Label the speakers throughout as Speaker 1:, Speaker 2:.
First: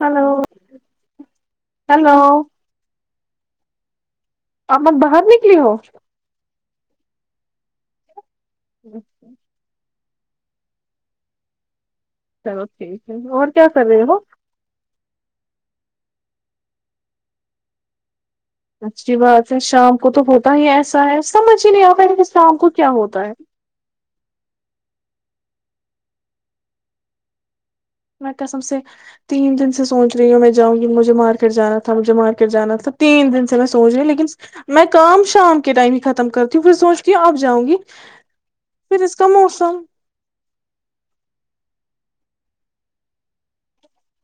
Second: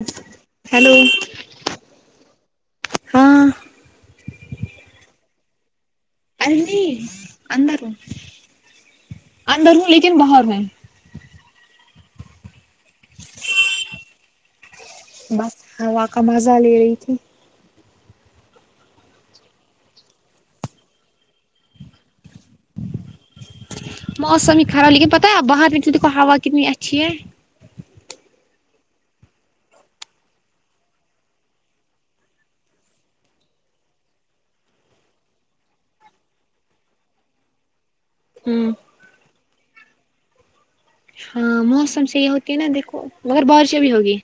Speaker 1: hello
Speaker 2: hello
Speaker 1: hello
Speaker 2: ہاں
Speaker 1: امن باہر نکلی ہو
Speaker 2: نہیں اندروں
Speaker 1: اچھا [unintelligible]
Speaker 2: کن باہر میں
Speaker 1: س ٹھیک ہے اور کیا کر رہے ہو
Speaker 2: بس ہوا کا مزہ لے رہی تھی
Speaker 1: اچھی بات ہے شام کو تو ہوتا ہی ایسا ہے سمجھ ہی نہیں آتا کہ شام کو کیا ہوتا ہے
Speaker 2: موسم ہی خراب لیکن پتا ہے باہر میں دیکھو ہوا کتنی اچھی ہے
Speaker 1: میںسم سے تین دن سے سوچ رہی ہوں میں جاؤں گی مجھے مارکیٹ جانا تھا مجھے مارکیٹ جانا تھا تین دن سے میں سوچ رہی ہوں لیکن میں کام شام کے ٹائم ہی ختم کرتی ہوں پ سوچ کےوں ا جؤں گی
Speaker 2: ہوں
Speaker 1: سموسا
Speaker 2: ہاں موسم سےی یہ ہوتی ہے نا دیکھو مگر بارشیں بھی ہوگی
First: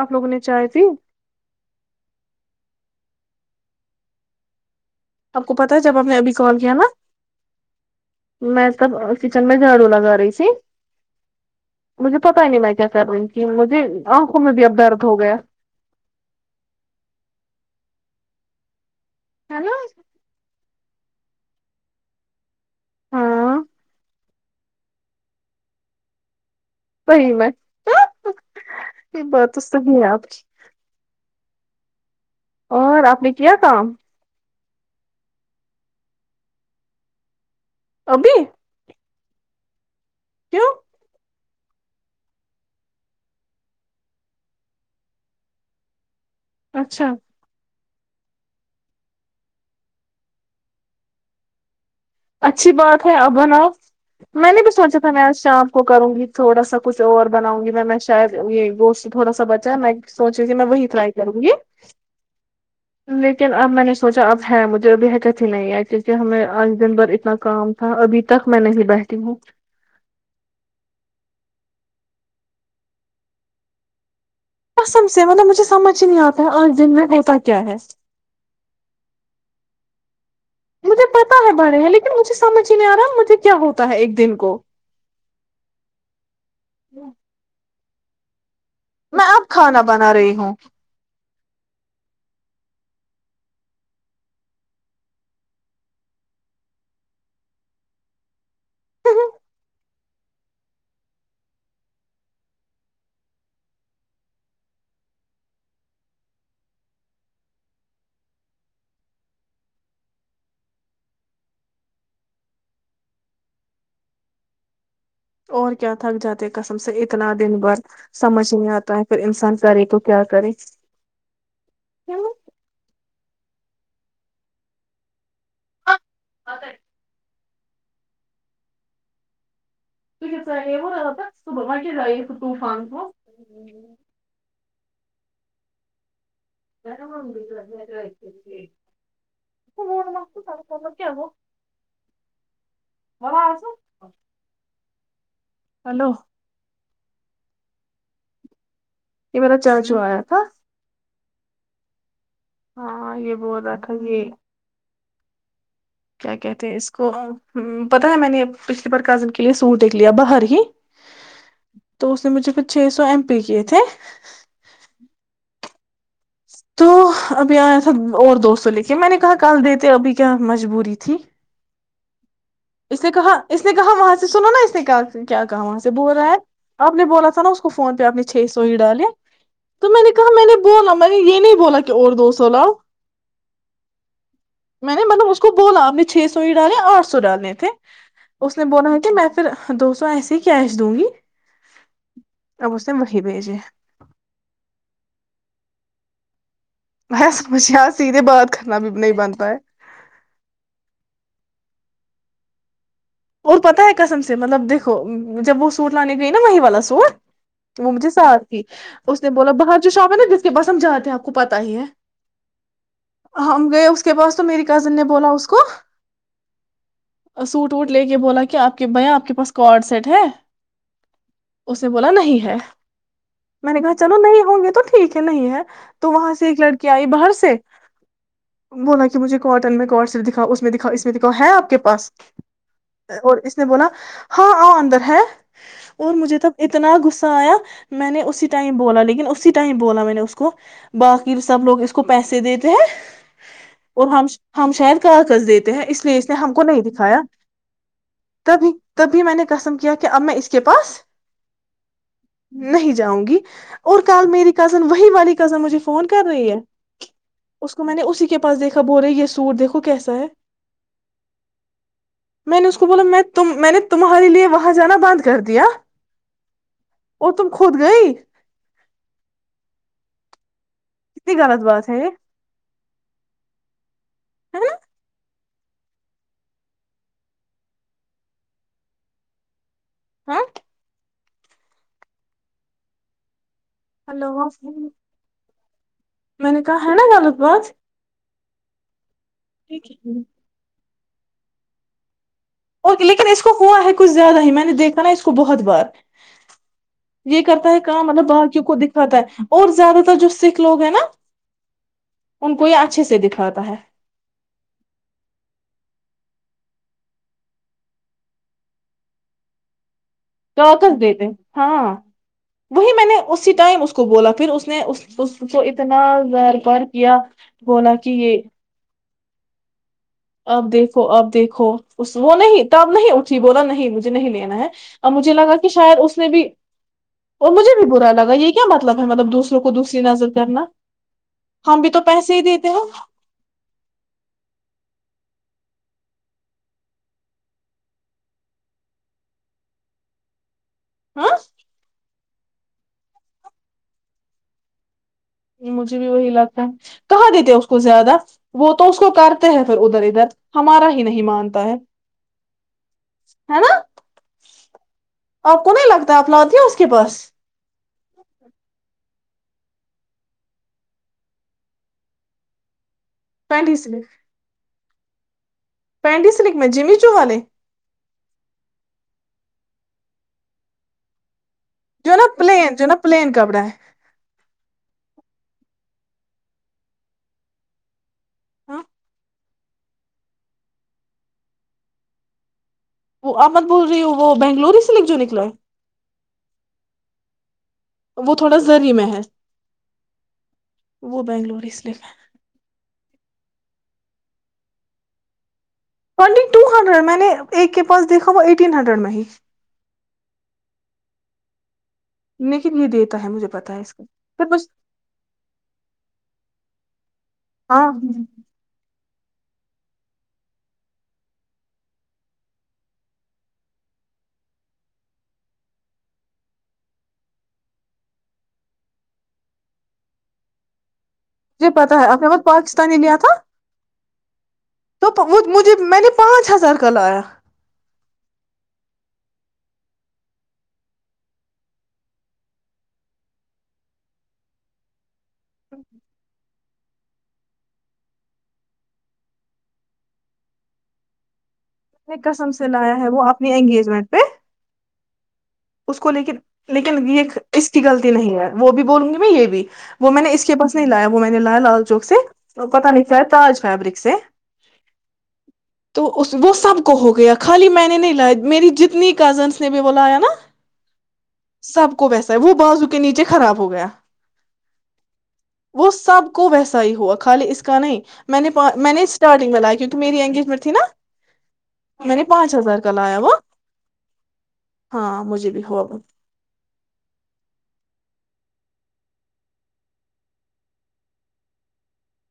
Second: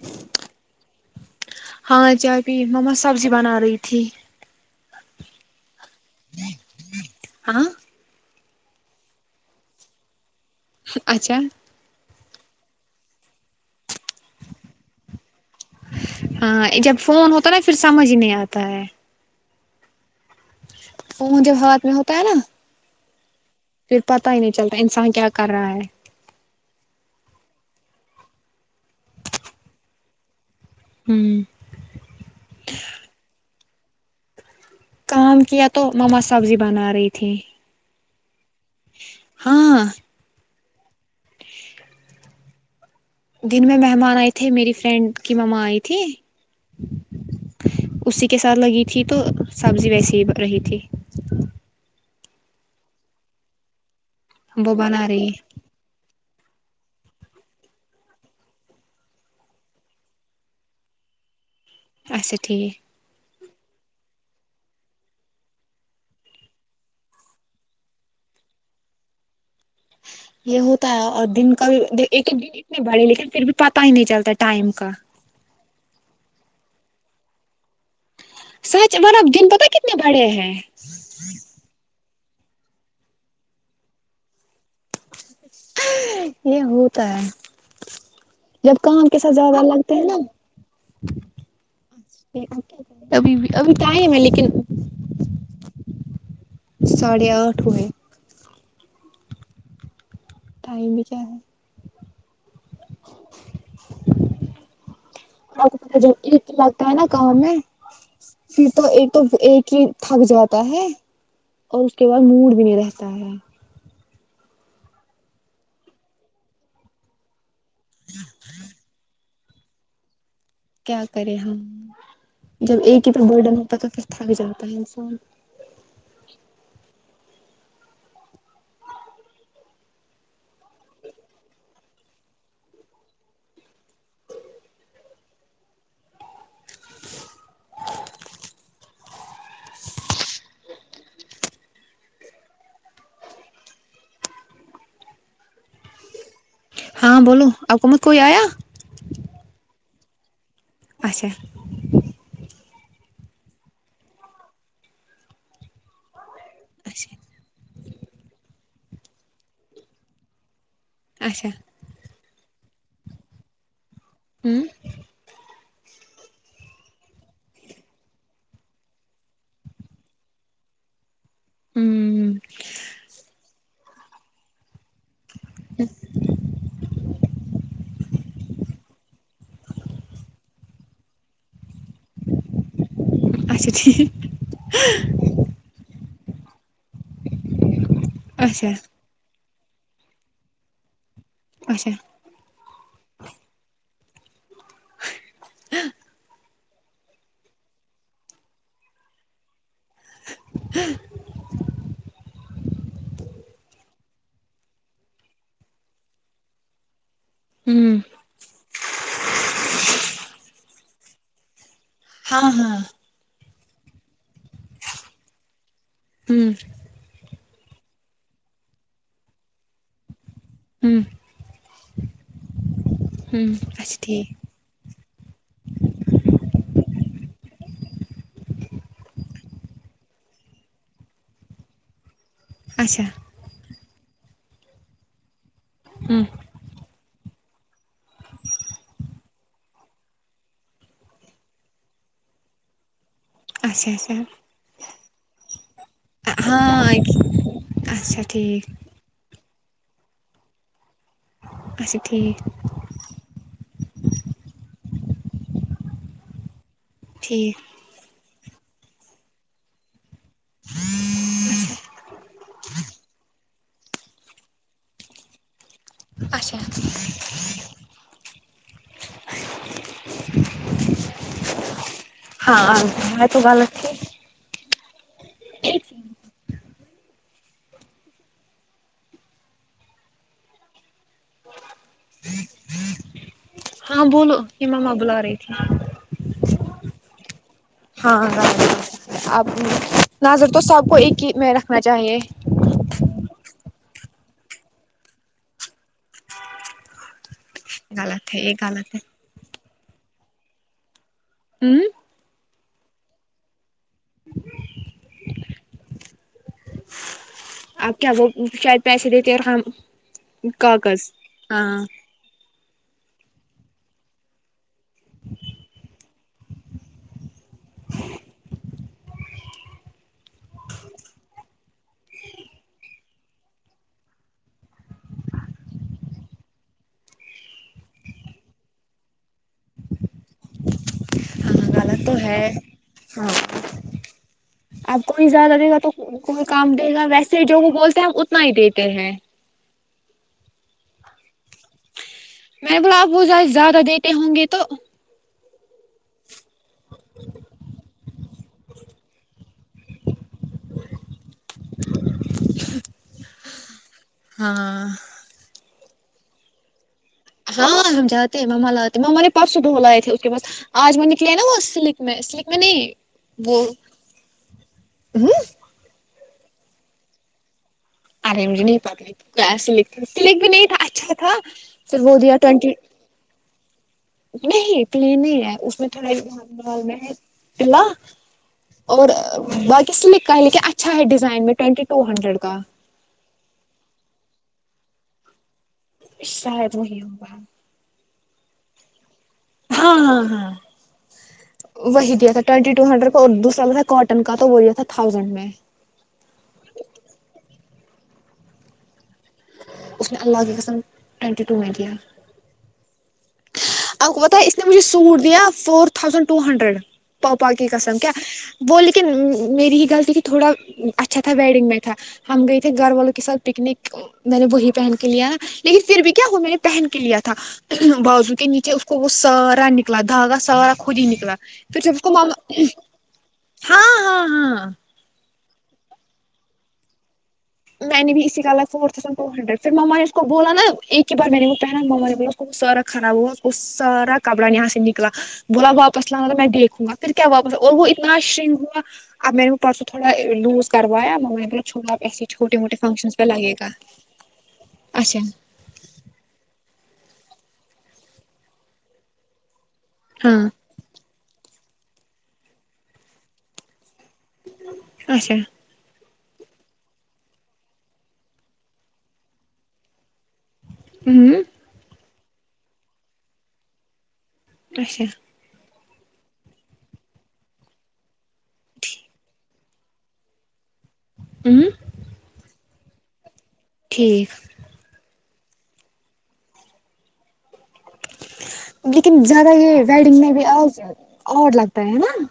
Speaker 1: آپ لوگوں نے چاہے تھی
Speaker 2: ہاں جاب مما سبزی بنا رہی تھی
Speaker 1: آپ کو پت جب آپ نے ابھی کال کیا نا
Speaker 2: ہاں
Speaker 1: میں سب کچن میں جھاڑو لگا رہی ت
Speaker 2: اچھا
Speaker 1: مجھے پتا نہیں میں کیا کر رہی ہوں کی مجھے آنکھوں میں بھی اب درد ہو گیا
Speaker 2: ہاں جب فون ہوتا ہے نا پھر سمجھ ہی نہیں آتا ہے
Speaker 1: ہیلو
Speaker 2: ا جب ہات میں ہوتا ہے نا
Speaker 1: ہاں
Speaker 2: پھر پتا ہی نہیں چلتا انسان کیا کر رہا ہے
Speaker 1: صی میں یہ باتات تو سنی ہے آپ کی
Speaker 2: ہوں
Speaker 1: اور آپ نے کیا کام
Speaker 2: کام کیا تو مما سبزی بنا رہی تھی
Speaker 1: ابھی
Speaker 2: ہاں
Speaker 1: کیوں
Speaker 2: دن میں مہمان آئے تھے میری فرینڈ کی مما آئی تھی
Speaker 1: اچھا
Speaker 2: اسی کے ساتھ لگی تھی تو سبزی ویسی ہی رہی تھی
Speaker 1: اچھی بات ہے ابن آ میں
Speaker 2: ہم
Speaker 1: نے بھی
Speaker 2: وہ
Speaker 1: سوچا
Speaker 2: بنا
Speaker 1: تھا میں
Speaker 2: رہی
Speaker 1: آج
Speaker 2: ہے
Speaker 1: شام کو کروں گی تھوڑا سا کچھ اور بناؤں گی میں میں شاید یہ گوشت تھوڑا سا بچا ہے میں سوچی ت میں وہی ٹرائی کروں گی
Speaker 2: اچھا ٹھیک
Speaker 1: لیکن اب میں نے سوچا اب ہے مجھے اب حٹت ہی نہیں ہے کیونکہ ہمیں آج دن بھر اتنا کام تھا ابھی تک میں نہیں بیٹھی ہوں
Speaker 2: یہ ہوتا ہے اور دن کل ایک ایک دن اتنی بڑی لیکن پھر بھی پتا ہی نہیں چلتا ٹائم کا
Speaker 1: سم سے مطلب مجھے سمجھ کچھ نہیں آتا اور دن میں رہتا کیا ہے
Speaker 2: سچ بار اب دن پتتا کتنے بڑے ہیں
Speaker 1: مجھے پتا ہے بڑے ہیں مجھے سمجھ نہیں آ رہا مجھے کیا ہوتا ہے ایک دن کو
Speaker 2: یہ ہوتا ہے جب کام کے
Speaker 1: میں
Speaker 2: ساتھ
Speaker 1: اب
Speaker 2: زیادہ
Speaker 1: کھانا
Speaker 2: لگتے ہیں
Speaker 1: بنا
Speaker 2: نا
Speaker 1: رہی ہوں
Speaker 2: ابھی ابھی ٹائم ہے لیکن ساڑھے آٹھ ہوئے
Speaker 1: ہ [inaudible]
Speaker 2: ٹائم بھی کیا ہے پ کو پ جب ایک لگتا ہے نا کااں میں پھر تو ایک تو ایک ہی تھک جاتا ہے اور اس کے بعد موڈ بھی نہیں رہتا ہے
Speaker 1: اور کیا تھک جاتے قسم سے اتنا دن بھر سمجھ نہیں آتا ہے پھر ان سے پسان کرے کو کیا کرے
Speaker 2: کیا کرے ہم
Speaker 1: ہیلو
Speaker 2: جب ایک [inaudible] کی پ بڈن ہوتا تو پھر تھ بھی جاتا ہے انسان
Speaker 1: اک [inaudible] تو ک چ آ وہا را پ صبح و ک آیے طوفان ط م س کیا وہ م آس ہلو
Speaker 2: ہاں بولو آپکومت کوئی آیا
Speaker 1: یہ میرا چرج آیا تھا
Speaker 2: اچھا
Speaker 1: ہاں یہ بہت ا تھاا یہ کیا کہتے ہیں اس کو
Speaker 2: اچھا
Speaker 1: پتاہ ہے میں نے پچھلی بار کزن کے لیے سوٹ د لیا باہر ہی
Speaker 2: اچھا
Speaker 1: مجب چھ سو ایم پے کےے تھ ہیں
Speaker 2: ہوں
Speaker 1: تو ابھی آیا تھا اور دوستوں لے کے میں نے کہا کال دیتے ابھی کیا مجبوری تھی
Speaker 2: ہوں
Speaker 1: اس نے کہا اس نے کہا وہاں سے سناو نا اس نے کہا کیا کہا وہاں سے بول رہا ہے آپ نے بولا تھا نا اس کو فون پہ آپ نے چھ سو ہی ڈالے تو میں نے کہا میں نے بولا میں نے یہ نہیں بولا کہ اور دو سو لاؤ
Speaker 2: اچھا ٹھیک
Speaker 1: میں نے مطلب اس کو بولا آ نے چھ سو ہی ڈالیں آٹھ سو ڈالیں اس نے
Speaker 2: اچھا
Speaker 1: بونا ہے کہ میں پھر دو سو ایسے ہی کیش دوں گی
Speaker 2: اچھا
Speaker 1: اوستہ محی پہج میں سمجھے سیدھے بعد کھانا بھی نہیں بن پا ہے
Speaker 2: [unintelligible]
Speaker 1: اور پتا ہے کسم سے مطلب دیکھو جب وہ سوٹ لانے گئی نا وہیں والا سوٹ وہ
Speaker 2: ہوں
Speaker 1: مجھے سار تھی اس نے بولا باہر جو شام ہے نا کے بس ہم جاتے ہیں آپ کو پتا ہی ہے
Speaker 2: ہاں ہاں
Speaker 1: ہم گئے اس کے پاس تو میری کزن نے بولا اس کو
Speaker 2: ہوں
Speaker 1: سوٹ وٹ لے کے بولا کہ آپ کے بھیا آپ کے پاس کڈ سیٹ ہے
Speaker 2: ہوں
Speaker 1: اس نے بولا نہیں ہے
Speaker 2: ہوں
Speaker 1: میں نے کہا
Speaker 2: اچھا
Speaker 1: چلو
Speaker 2: ٹھیک
Speaker 1: نہیں ہوں گے تو ٹھیک ہے نہیں ہے تو وہاں سے ایک لڑکی آئی باہر سے بولا کہ مجھے کاٹن میں کڈ صرف دکھاؤ اس میں دکھا اس میں دکھاؤ ہے آپ کے پاس
Speaker 2: اچھا
Speaker 1: اور اس نے بولا ہاں ا اندر ہے اور
Speaker 2: ہوں
Speaker 1: مجھے تب اتنا گغصہ سایاں میں نے اسی ٹائم بولا لیکن اسی ٹائم بولا میں نے اس کو باقی سب لوگ اس کو پیسے دیتے ہیں
Speaker 2: اچھا
Speaker 1: اور
Speaker 2: اچھا
Speaker 1: ہم ہم شاید کا کذ دیتے ہیں اس لیے اس نے ہم کو نہیں
Speaker 2: ہاں
Speaker 1: دکھایا
Speaker 2: اچھا ٹھیک
Speaker 1: تبھی تبھی میں نے کسم کیا کہ اب میں اس کے پاس
Speaker 2: اچھا ٹھیک
Speaker 1: نہیں جاؤں گی اور کل میری کزن ی والی کزن مجھے فون کر رہی ہے
Speaker 2: ٹھیک
Speaker 1: اس کو میں نے اسی کے پاس دیکھا ب ہو رہے یہ سوٹ دھو کیسا ہے
Speaker 2: ہاں
Speaker 1: میں نے اس کو بولا میں تم میں نے تمہارے لیے وہاں جانا بند کر دیا
Speaker 2: اچھا
Speaker 1: اور تم خود گئی کتنی غلط بات ہے یہ
Speaker 2: ہاں ب تو بالوچھی
Speaker 1: ہے
Speaker 2: ایک س
Speaker 1: ہاں
Speaker 2: ہاں بولو
Speaker 1: ہلو
Speaker 2: ہماما بلا رہی تھی
Speaker 1: میں نے کہا ہے نا غلط بات
Speaker 2: ہاں اب
Speaker 1: ٹھیک ہے
Speaker 2: نظر تو سب کو ایک کہ میں رکھنا چاہیے
Speaker 1: اور لیکن اس کو ہوا ہے کچھ زیادہ ہی میں نے دیکھا نا اس کو بہت بار یہ کرتا ہے کام مطلب
Speaker 2: غلط ہے
Speaker 1: باہر
Speaker 2: یہ
Speaker 1: کیوں کو
Speaker 2: غلط
Speaker 1: دکھاتا ہے اور زیادہ تر جو سکھ لوگ ہے نا
Speaker 2: ہوں
Speaker 1: ان کو یہ اچھے سے دکھاتا ہے
Speaker 2: آپ کیا وہ شاید پیسے دیتے اور ہم
Speaker 1: توکس دیتے ہاں وہی میں نے اسی ٹائم اس کو بولا پھر اس اس اس کو اتنا بار پار کیا گولا کہ یہ اب دیکھو اب دیکھو اس وہ نہیں ت اب نہیں اٹھی بولا نہیں مجھے نہیں لینا ہے اب مجھے لگا کہ شاید اس نے بھی اور مجھے بھی برا لگا یہ کیا مطلب ہے مطلب دوسروں کو دوسری نظر کرنا
Speaker 2: ہاں
Speaker 1: ہم بھی تو
Speaker 2: غلط
Speaker 1: پیسے ہی
Speaker 2: ہے
Speaker 1: دیتے ہو
Speaker 2: ہاں زدہ دے گا تو کوئی کام دے گا ویسے جو وہ بولتے ہیں اتنا ہی دیتے ہیں
Speaker 1: ہاں
Speaker 2: میں بولا آپ وہ جائے زیادہ دیتے ہوں گے تو
Speaker 1: مجھے بھی وہی لگتا ہے کہاں دیتے اس کو زیادہ وہ تو اس کو کرتے ہیں پھر ادھر ادھر ہمارا ہی نہیں مانتے باہر ہے نا
Speaker 2: ہاں
Speaker 1: آپ نہیں لگتا ہے اپناادھی اس کے پاس
Speaker 2: ہاں سمجااتتے مما ل ہوتے مم پبس د لئے تھے اس کے پس آج وہ نکلے نا وہ سلک میں سلک میں نہیں وہ
Speaker 1: پانڈی سلک
Speaker 2: ہوں
Speaker 1: پینڈی سلک میں جیمی جو والے
Speaker 2: ارے مجھے نہیں پتاسل سلک بھی نہیں تھا اچھا تھا پھر
Speaker 1: جو
Speaker 2: وہ
Speaker 1: نا
Speaker 2: دیا
Speaker 1: پلین
Speaker 2: ٹوینٹی
Speaker 1: جو ہے نا پلین کپڑا ہے
Speaker 2: نہیں پلین ہی ہے اس میں تھوڑاال میں ہے
Speaker 1: ہے
Speaker 2: اور باقی سلک کا ہے لیکن اچھا ہے ڈیزائن میں ٹوینٹی ٹو ہنڈریڈ کا
Speaker 1: وہ احمد بول رہی ہ وہ بنگلور ہی سے لے جو نکلا ہے
Speaker 2: شاید وہی ہوگا
Speaker 1: وہ تھوڑا ضری م ہے
Speaker 2: ہاں ہاں ہاں
Speaker 1: وہ بنگلوری سلک ہے
Speaker 2: وہی دیا تھا ٹینٹی ٹو ہنڈریڈ اور دوسرا تھا کاٹن کا تو وہ یہ تھاؤزینڈ میں
Speaker 1: ٹونٹی ٹو ہنڈریڈ میں نے ایک کے پاس دیکھا وہ ایٹین ہنڈریڈ میں ہی
Speaker 2: اس میں اللہ ہی گسم ٹوینٹی ٹو میںٹییا
Speaker 1: لیکت یہ دیتا ہے مجھے پتا ہے اس
Speaker 2: آپ کو بتا
Speaker 1: پھر
Speaker 2: اس
Speaker 1: مجھ
Speaker 2: نے مجھے سوٹ دیا فور تھاؤزینڈ ٹو ہنڈریڈ پاؤپا کی
Speaker 1: ہاں
Speaker 2: قسم کیا
Speaker 1: مجھے
Speaker 2: وہ لکھ میری ہی غلط کہ تھوڑا اچھا تھا ویڈنگ میں تھا ہم گئے تھے گھر والوں کے ساتھ پکنک میں نے وہی پہن کے لیا نا لیکن پھر بھی کیا ہو میں نے پہن کے لیا تھا بازو کے ن کہ اس کو وہ سارا نکلا دھاگا سارا نکلا پھر
Speaker 1: پتا
Speaker 2: جب
Speaker 1: ہے
Speaker 2: کو
Speaker 1: آپ نے بہت
Speaker 2: ماما
Speaker 1: پاکستانی لیا
Speaker 2: ہاں ہاں ہاں
Speaker 1: تو وہ مجھے میں نے پانچ ہزار کا لایا
Speaker 2: میں نے بھی اسی کالا فور تھازینڈ ٹ ہنڈریڈ پھر مما نے اس کو بولا نا ایک ہی بار میں نے وہ پہنا مما نے بولا سارا خراب ہوا سارا کپڑا یہاں سے نکلا بولا واپس لا میں دیک وں گا پھر کیا واپس اور وہ اتنا شنگ ہوا اب میں نے پرسوں تھوڑا لوز کروایا چ مب ای
Speaker 1: سم سے لایا ہے وہ اپنی انگیجمنٹ پہ
Speaker 2: اچھا
Speaker 1: اس کو لیکن لیکن یہ اس کی غلطی نہیں ہے وہ بھی بولوں گی میں یہ بھی وہ میں نے اس
Speaker 2: ہاں
Speaker 1: کے پاس نہیں لایا وہ میں نے لال چوک سے اور پتا نکلا ہے تاج فیبرک سے
Speaker 2: اچھا
Speaker 1: تو وہ سب کو ہو گیا خالی میں نے نہیں لا میری جتنی کزنس نے بھی بلایا نا
Speaker 2: ہوں
Speaker 1: سب کو ویسا ہے وہ بازو کے نیچے خراب ہو گیا
Speaker 2: اشا
Speaker 1: وہ سب کو ویسا ہی ہوا خالی اس کا نہیں میں نے میں نے اسٹارٹنگ میں لیا کیونکہ میری انگیجمنٹ تھی نا
Speaker 2: ہوں
Speaker 1: میں نے پانچ ہزار ک ل آیا وا
Speaker 2: ٹھیک
Speaker 1: ہاں مجھے بھی ہواب
Speaker 2: لیکن زیادہ یہ ویڈنگ میں بھی اور لگتا ہے ہے نا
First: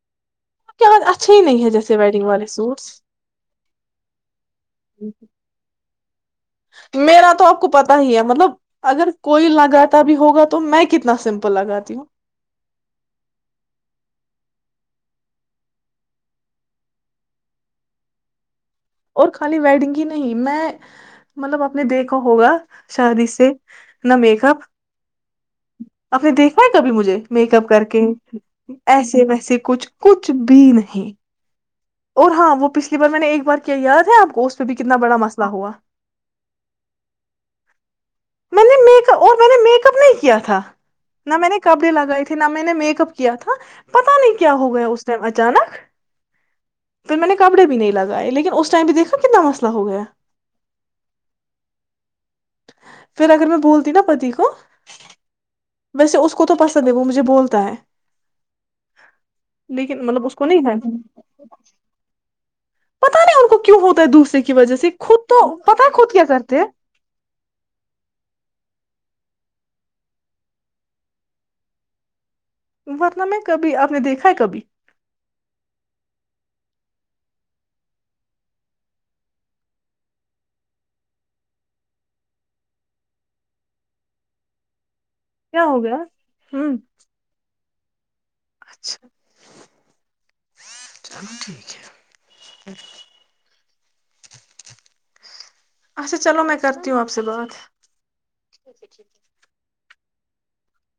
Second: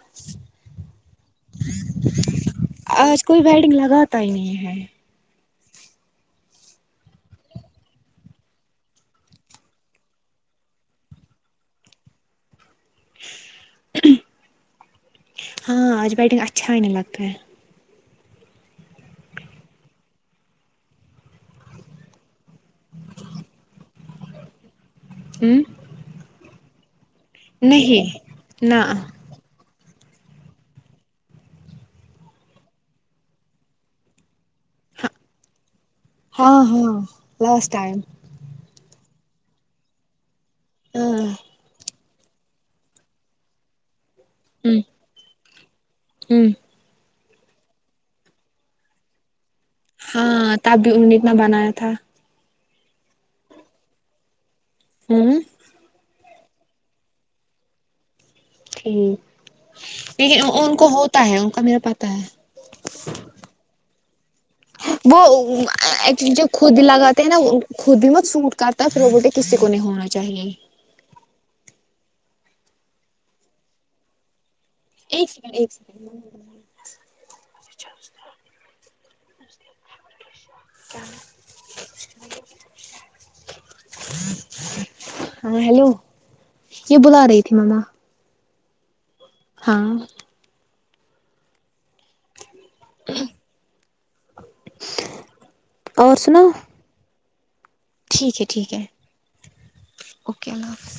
Speaker 1: کے ب اچھے ہی نہیں ہے جیسے ویڈنگ والے سوٹس
Speaker 2: آج کوئی ویڈنگ لگاتا ہی نہیں ہے
Speaker 1: میرا تو آپ کو پتا ہی ہے مطلب اگر کوئی لگاتا بھی ہوگا تو میں کتنا سمپل لگاتی ہوں
Speaker 2: ہاں آج بیٹگ اچھا ہی نہیں لگتا ہے
Speaker 1: اور خالی ویڈنگ ہی نہیں میں مطلب آپ نے دیکھا ہوگا شادی سے ن میکیک اپ
Speaker 2: ہوں
Speaker 1: اپنے دیکھ کبھی مجھے میک اپ کر کے
Speaker 2: نہیں نہ
Speaker 1: ایسے ویسے کچھ کچھ بھی نہیں اور ہاں وہ پچھلی بار میں نے ایک بار کیا یاد ہے آپ کو اس پہ بھی کتنا بڑا مسئلہ ہوا
Speaker 2: ہاں ہاں لاسٹ ٹائم
Speaker 1: میں نے میک اور میں نے میک اپ نہیں کیا تھا
Speaker 2: ہاں
Speaker 1: نہ میں نے کپڑی لگائی تھی ن میں نے میک اپ کیا تھا پت نہیں کیا ہو
Speaker 2: ہوں
Speaker 1: گیا اس ٹائم اچانک
Speaker 2: ہوں
Speaker 1: پھر میں نے کپڑے بھی نہیں لگائے لیکن اس ٹائم بھییکھا کتنا مست
Speaker 2: ہاں تب بھی انہوں نے اتنا بنایا تھا
Speaker 1: پھر اگر میں بولتی ہ نا پتی کو
Speaker 2: ہوں
Speaker 1: ویسے اس کو تو پسند ہے وہ مجھے بولتا ہے
Speaker 2: ٹھ
Speaker 1: مطلب اس
Speaker 2: لیکن
Speaker 1: نہیں ہے
Speaker 2: ان کو ہوتا ہے ان کا میرا پتا ہے
Speaker 1: دوسے
Speaker 2: وہ ایک جو
Speaker 1: ہیں
Speaker 2: خودی لگاتے ہیں نا خودی مت سٹ کرتا ہے پھر وہ کسی کو نہیں ہونا چاہیے
Speaker 1: ورنہ میں ہے کبھی آپ نے دیکھا ہے کبھی
Speaker 2: ایک سیکنڈ ایک سیکڈ ہ ہاں
Speaker 1: کیا ہو
Speaker 2: ہیلو
Speaker 1: گیا ہ
Speaker 2: یہ بلا رہی تھی مما
Speaker 1: اچھا
Speaker 2: ہاں
Speaker 1: چلو ٹھیک ہے
Speaker 2: اور
Speaker 1: اچھا چلو
Speaker 2: سناؤ
Speaker 1: میں کرتی ہوں آپ سے بات ٹھیک ہے ٹھیک ہے
Speaker 2: اوکے اللہ حافظ